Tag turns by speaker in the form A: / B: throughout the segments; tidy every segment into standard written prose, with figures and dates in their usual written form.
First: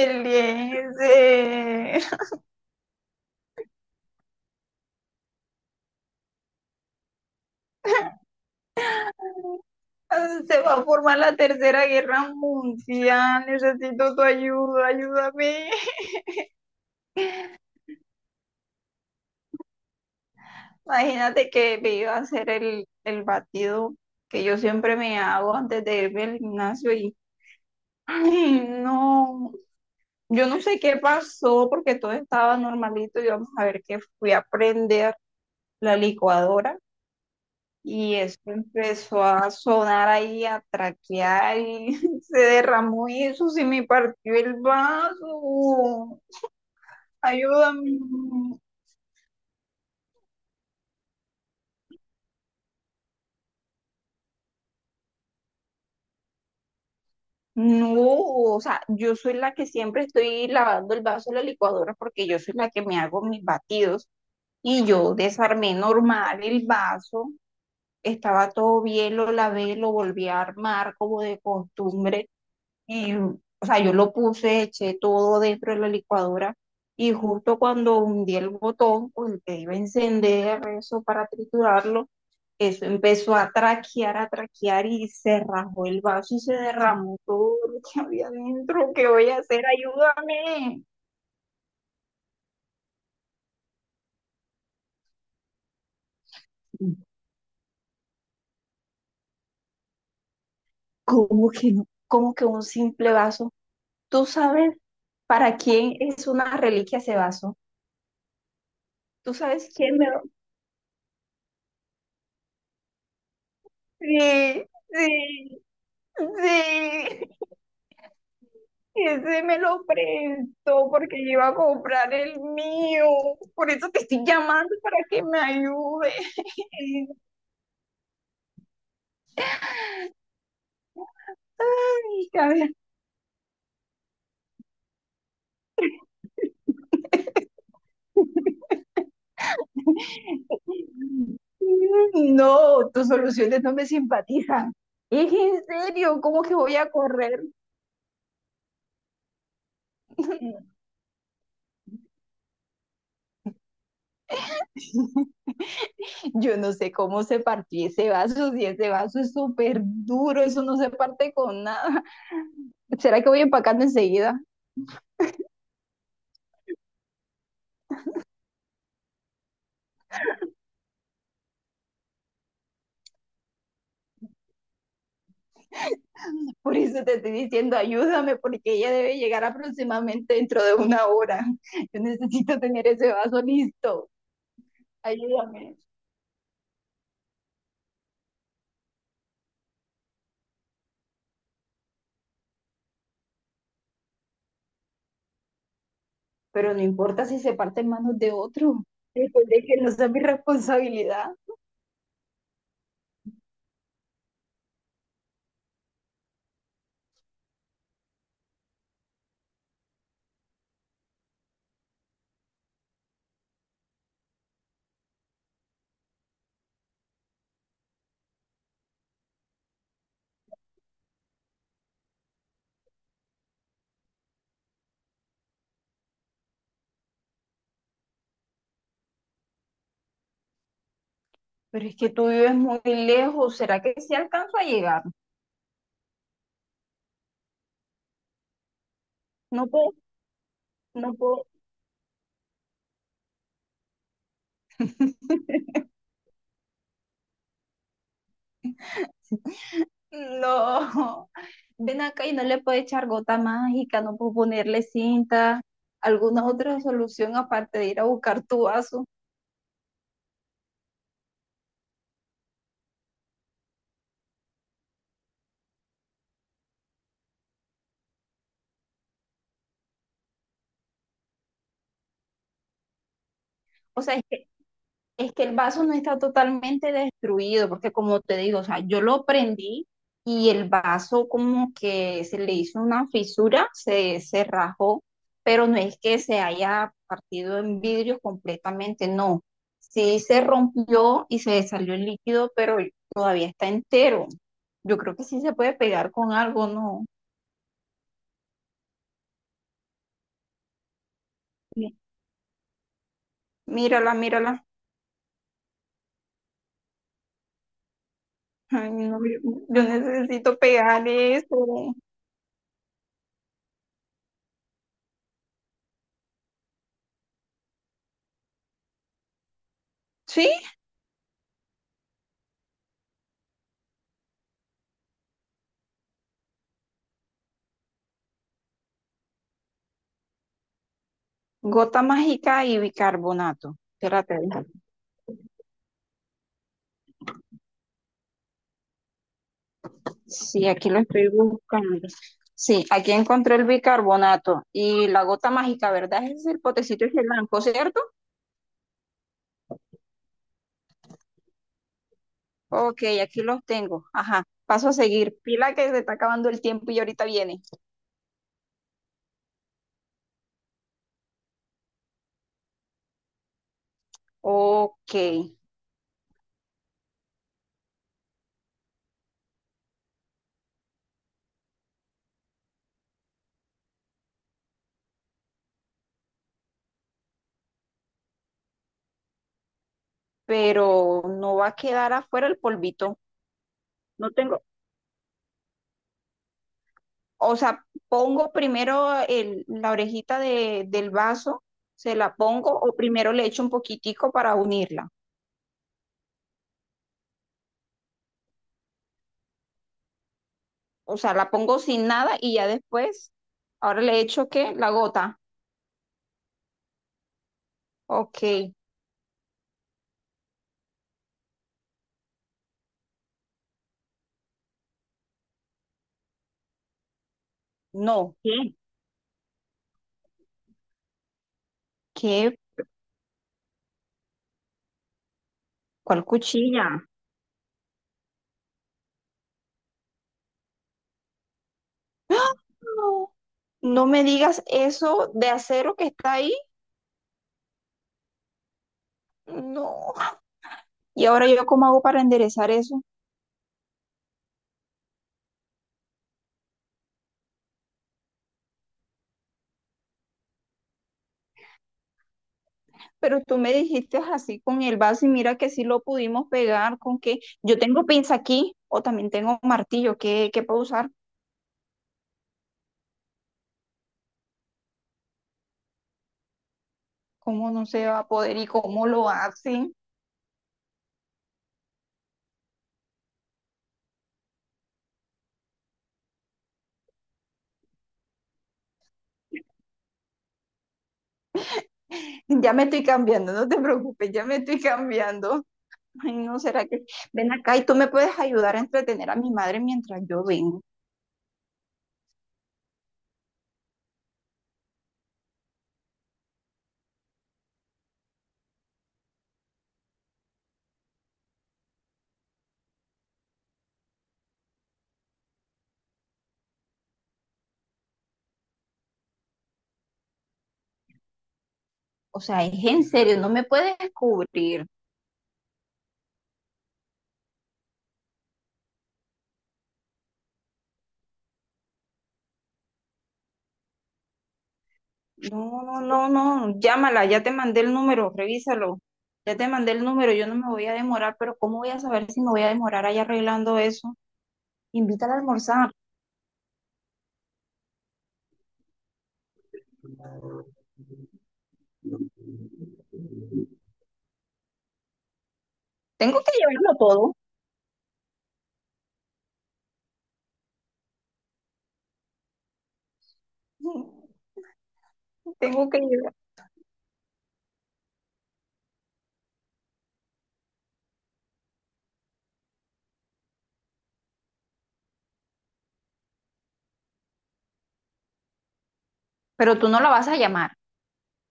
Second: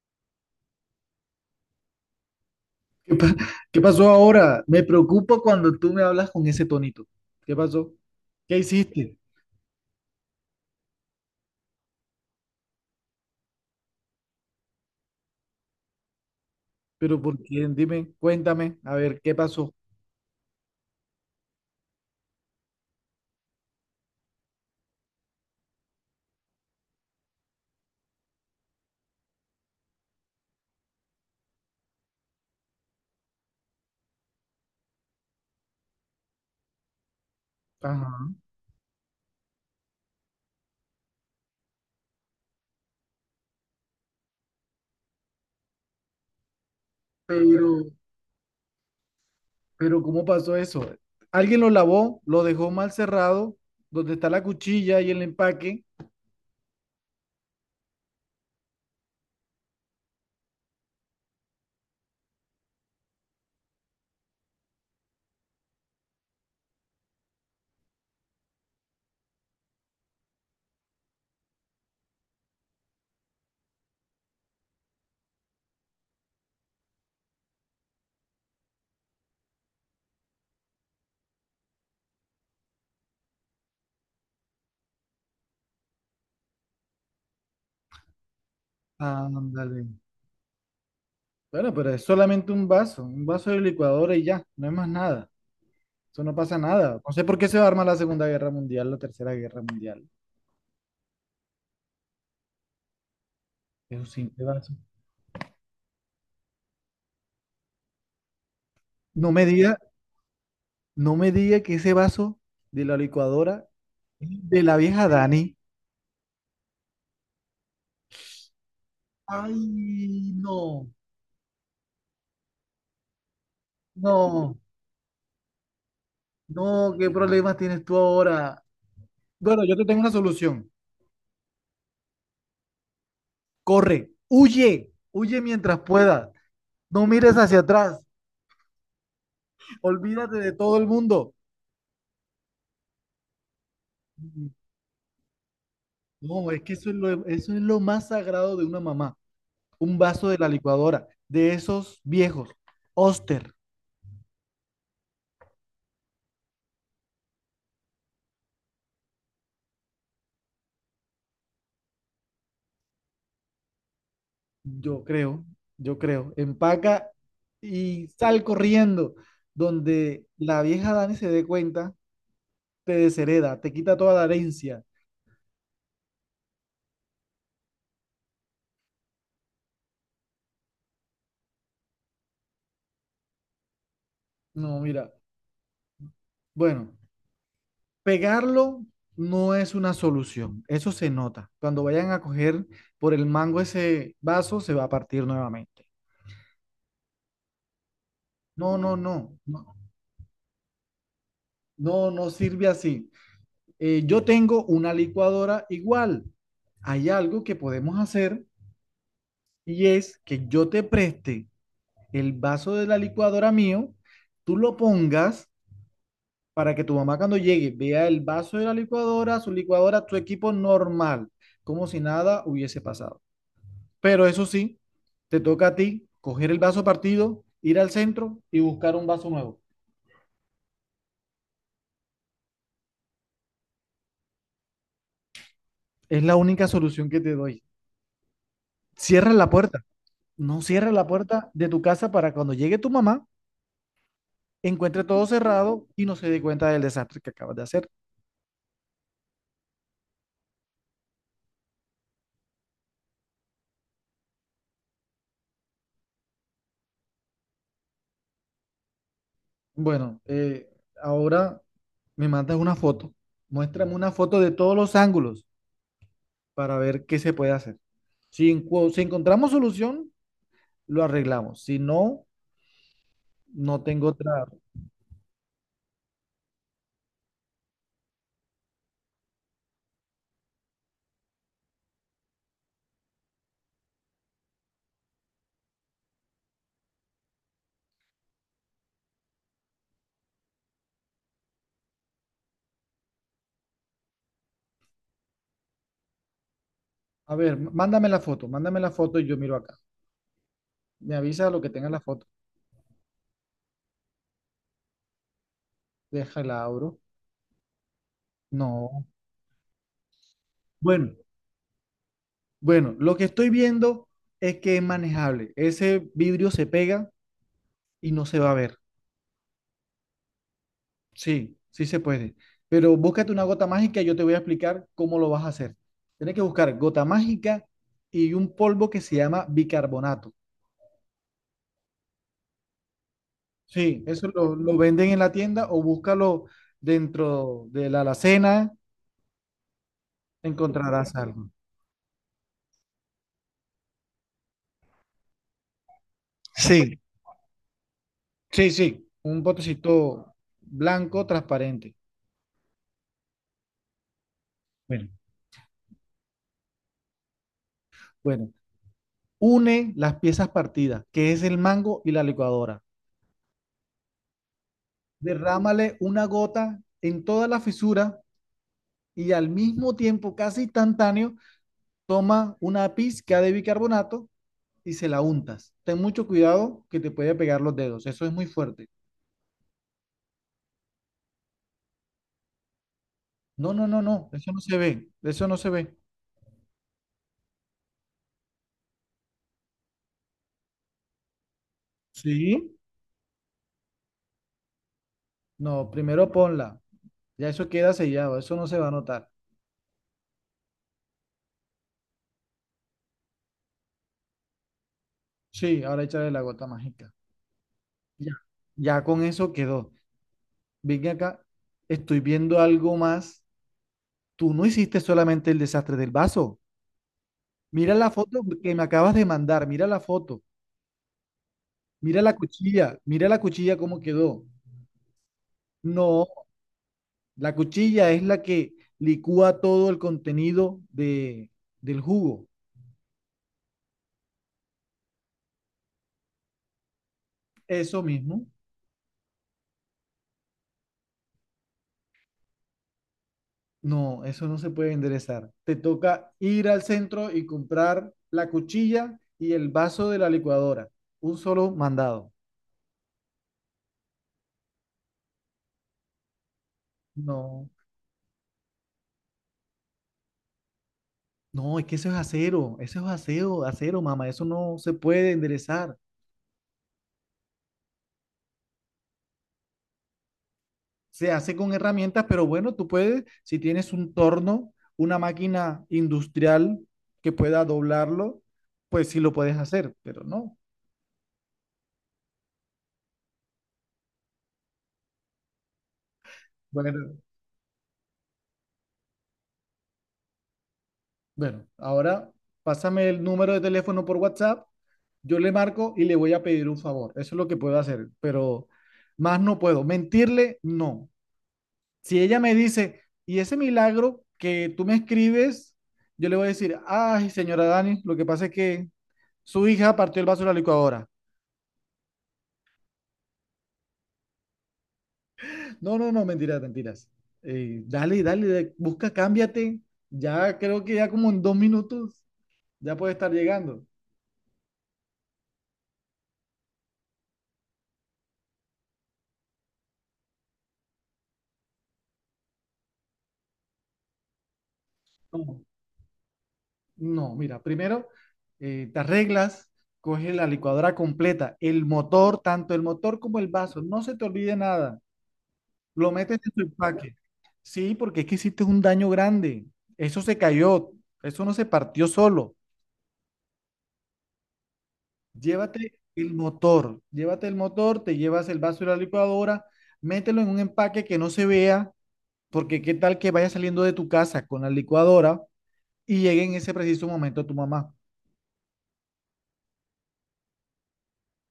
A: Eliezer,
B: ¿Qué pa- ¿Qué pasó ahora? Me preocupa cuando tú me hablas con ese tonito. ¿Qué pasó? ¿Qué hiciste?
A: se va a formar la tercera guerra mundial, necesito tu ayuda, ayúdame.
B: ¿Pero por quién? Dime, cuéntame, a ver, ¿qué pasó?
A: Imagínate que me iba a hacer el batido que yo siempre me hago antes de irme al gimnasio y, ay, no, yo no sé qué pasó porque todo estaba normalito y vamos a ver qué fui a prender la licuadora. Y
B: Ajá.
A: eso empezó a sonar ahí, a traquear y se derramó y eso se me partió el vaso.
B: Pero,
A: Ayúdame.
B: pero ¿cómo pasó eso? Alguien lo lavó, lo dejó mal cerrado, donde está la cuchilla y el empaque.
A: No, o sea, yo soy la que siempre estoy lavando el vaso de la licuadora porque yo soy la que me hago mis batidos y yo desarmé normal el vaso. Estaba todo bien, lo lavé, lo volví a armar como de costumbre. Y, o sea, yo lo puse, eché todo dentro de la licuadora y justo cuando hundí el botón con el que iba a encender eso para triturarlo, eso empezó a traquear y se rajó el vaso y se derramó todo lo que había dentro. ¿Qué voy a hacer?
B: Ándale.
A: Ayúdame.
B: Bueno, pero es solamente un vaso de licuadora y ya, no es más nada. Eso no pasa nada. No sé por qué se va a armar la Segunda Guerra Mundial, la Tercera Guerra Mundial.
A: ¿Cómo que no? ¿Cómo que un simple vaso?
B: Es un
A: ¿Tú
B: simple vaso.
A: sabes para quién es una reliquia ese vaso?
B: No
A: ¿Tú
B: me
A: sabes
B: digas,
A: quién me lo...
B: no me diga que ese vaso de la licuadora es de
A: Sí,
B: la vieja Dani.
A: sí, sí. Ese
B: Ay,
A: me lo prestó
B: no,
A: porque yo iba a comprar el mío. Por eso te estoy
B: no,
A: llamando para que me ayudes.
B: no, ¿qué problemas tienes tú ahora? Bueno, yo te tengo una solución.
A: Ay, cabeza.
B: Corre, huye, huye mientras puedas. No mires hacia atrás. Olvídate de todo el mundo.
A: No, tus soluciones no me simpatizan. Es en serio, ¿cómo
B: No,
A: que
B: es que
A: voy a
B: eso es lo,
A: correr?
B: eso es lo más sagrado de una mamá. Un vaso de la licuadora, de esos viejos. Oster.
A: Yo no sé cómo se partió ese vaso, si ese vaso es súper duro, eso no se parte con nada. ¿Será que voy empacando enseguida?
B: Yo creo, yo creo. Empaca y sal corriendo. Donde la vieja Dani se dé cuenta, te deshereda, te quita toda la herencia.
A: Por eso te estoy diciendo, ayúdame, porque ella debe llegar aproximadamente dentro de una hora. Yo necesito tener ese vaso listo.
B: No, mira.
A: Ayúdame.
B: Bueno, pegarlo no es una solución. Eso se nota. Cuando vayan a coger por el mango ese vaso, se va a partir nuevamente.
A: Pero no importa si se parte en manos de
B: No,
A: otro.
B: no, no.
A: Después de
B: No,
A: que no sea mi responsabilidad.
B: no, no sirve así. Yo tengo una licuadora igual. Hay algo que podemos hacer y es que yo te preste el vaso de la licuadora mío, tú lo pongas para que tu mamá cuando llegue vea el vaso de la licuadora, su licuadora, tu equipo normal, como si nada hubiese pasado. Pero eso sí, te toca a ti coger el vaso partido, ir al centro y buscar un vaso nuevo.
A: Pero es que tú vives muy lejos. ¿Será que sí alcanzo a llegar?
B: Es la única solución que te doy. Cierra la
A: No
B: puerta.
A: puedo,
B: No cierra la
A: no puedo.
B: puerta de tu casa para cuando llegue tu mamá, encuentre todo cerrado y no se dé cuenta del desastre que acabas de hacer.
A: No. Ven acá y no le puedo echar gota mágica, no puedo ponerle cinta, alguna otra solución aparte de ir a buscar tu vaso.
B: Bueno, ahora me mandas una foto. Muéstrame una foto de todos los ángulos para ver qué se puede hacer. Si, si encontramos solución, lo arreglamos. Si no, no
A: O
B: tengo
A: sea, es que
B: otra.
A: es que el vaso no está totalmente destruido, porque como te digo, o sea, yo lo prendí y el vaso como que se le hizo una fisura, se rajó, pero no es que se haya partido en vidrio completamente, no. Sí se rompió y se salió el líquido, pero todavía está entero. Yo creo que sí se puede pegar con algo, ¿no?
B: A ver, mándame la foto y yo miro acá. Me avisa lo que tenga
A: Mi-
B: la foto.
A: Mírala, mírala.
B: Déjala, abro.
A: Ay,
B: No.
A: no, yo necesito pegar
B: Bueno,
A: eso.
B: bueno, lo que estoy viendo es que es manejable. Ese vidrio se pega y no se va a ver. Sí, sí se puede. Pero búscate una gota mágica, y yo te voy a explicar cómo lo vas a hacer. Tienes que buscar gota mágica y un polvo que se llama bicarbonato.
A: Gota mágica y bicarbonato.
B: Sí, eso
A: Espérate,
B: lo venden en la tienda o búscalo dentro de la alacena,
A: sí, aquí lo
B: encontrarás
A: estoy
B: algo.
A: buscando. Sí, aquí encontré el bicarbonato y la gota mágica, ¿verdad? Ese es el
B: Sí,
A: potecito y el blanco, ¿cierto?
B: sí, sí, un potecito blanco transparente.
A: Ok, aquí los tengo. Ajá, paso a
B: Bueno,
A: seguir. Pila que se está acabando el tiempo y ahorita viene.
B: bueno, une las piezas partidas, que es el mango y la licuadora.
A: Ok,
B: Derrámale una gota en toda la fisura y al mismo tiempo, casi instantáneo, toma una pizca de bicarbonato y se la untas. Ten mucho cuidado que te puede pegar los dedos, eso es muy fuerte.
A: pero no va a quedar afuera el polvito.
B: No, no, no, no,
A: No
B: eso no
A: tengo,
B: se ve, eso no se ve.
A: o sea, pongo primero la orejita del vaso, se la pongo
B: Sí.
A: o primero le echo un poquitico para unirla.
B: No, primero ponla, ya eso queda sellado, eso no se va a notar.
A: O sea, la pongo sin nada y ya después, ahora le echo qué, la gota.
B: Sí, ahora échale la gota mágica. Ya,
A: Ok,
B: ya con eso quedó. Ven acá, estoy viendo algo más. Tú no hiciste solamente el desastre del vaso. Mira la
A: no.
B: foto
A: ¿Qué?
B: que me acabas de mandar, mira la foto.
A: ¿Qué?
B: Mira la cuchilla cómo quedó.
A: ¿Cuál
B: No,
A: cuchilla?
B: la cuchilla es la que licúa todo el contenido del jugo.
A: No, no me digas eso de acero que está ahí.
B: Eso mismo.
A: No. ¿Y ahora yo cómo hago para enderezar eso?
B: No, eso no se puede enderezar. Te toca ir al centro y comprar la cuchilla y el vaso de la licuadora. Un solo mandado.
A: Pero tú me dijiste así con el vaso y mira que sí lo pudimos pegar con que
B: No,
A: yo tengo pinza aquí o también tengo martillo. Qué puedo usar?
B: no, es que eso es acero, acero, mamá. Eso no se puede enderezar.
A: ¿Cómo no se va a poder y cómo lo hacen?
B: Se hace con herramientas, pero bueno, tú puedes, si tienes un torno, una máquina industrial que pueda doblarlo, pues sí lo puedes hacer, pero no.
A: Ya me estoy cambiando, no te preocupes, ya me estoy cambiando. Ay, no, será que
B: Bueno,
A: ven acá y tú me puedes ayudar a entretener a mi madre mientras yo vengo.
B: bueno, ahora pásame el número de teléfono por WhatsApp, yo le marco y le voy a pedir un favor. Eso es lo que puedo hacer, pero más no puedo. Mentirle, no. Si ella me dice, y ese milagro que tú me escribes, yo le voy a decir, ay, señora Dani, lo que pasa es que su hija partió el vaso de la licuadora.
A: O sea, es en serio, no me puedes cubrir.
B: No, no, no, mentiras, mentiras. Dale, dale, busca, cámbiate. Ya creo que ya como en 2 minutos ya puede estar llegando.
A: No, no, no, no, llámala, ya te mandé el número, revísalo. Ya te mandé el número, yo no me voy a demorar, pero ¿cómo voy a saber si me voy a demorar ahí arreglando eso? Invítala a
B: No,
A: almorzar.
B: no, mira, primero te arreglas, coges la licuadora completa, el motor, tanto el motor como el vaso, no se te olvide nada. Lo metes
A: Tengo
B: en
A: que
B: tu
A: llevarlo
B: empaque.
A: todo.
B: Sí, porque es que hiciste un daño grande. Eso se cayó, eso no se partió solo.
A: Tengo que llevar.
B: Llévate el motor, te llevas el vaso de la licuadora, mételo en un empaque que no se vea, porque qué tal que vaya saliendo de tu casa con la licuadora y llegue en ese preciso momento tu mamá.
A: Pero tú no la vas a llamar.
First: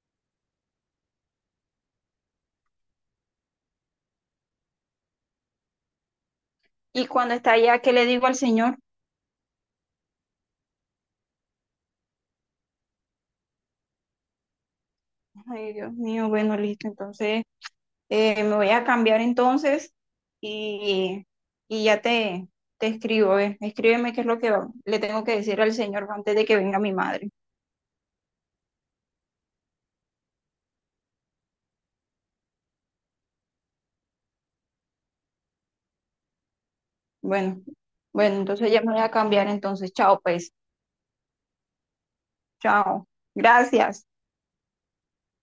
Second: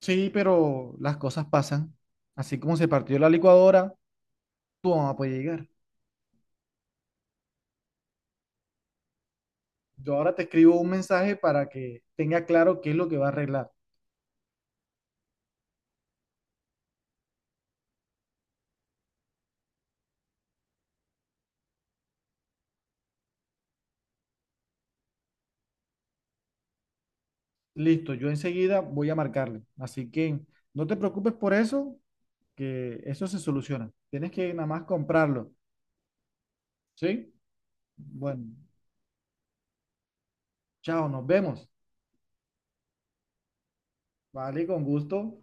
B: Sí, pero las cosas pasan. Así como se partió la licuadora, tu mamá puede llegar.
A: Y cuando está allá, ¿qué le digo al señor?
B: Yo ahora te escribo un mensaje para que tenga claro qué es lo que va a arreglar.
A: Ay, Dios mío, bueno, listo, entonces. Me voy a cambiar entonces y, y ya te escribo. Escríbeme qué es lo que le tengo que decir al señor antes de que venga mi madre.
B: Listo, yo enseguida voy a marcarle. Así que no te preocupes por eso, que eso se soluciona. Tienes que nada más comprarlo, ¿sí?
A: Bueno, bueno,
B: Bueno,
A: entonces ya me voy a cambiar entonces. Chao, pues.
B: chao, nos vemos.
A: Chao. Gracias.
B: Vale, con gusto.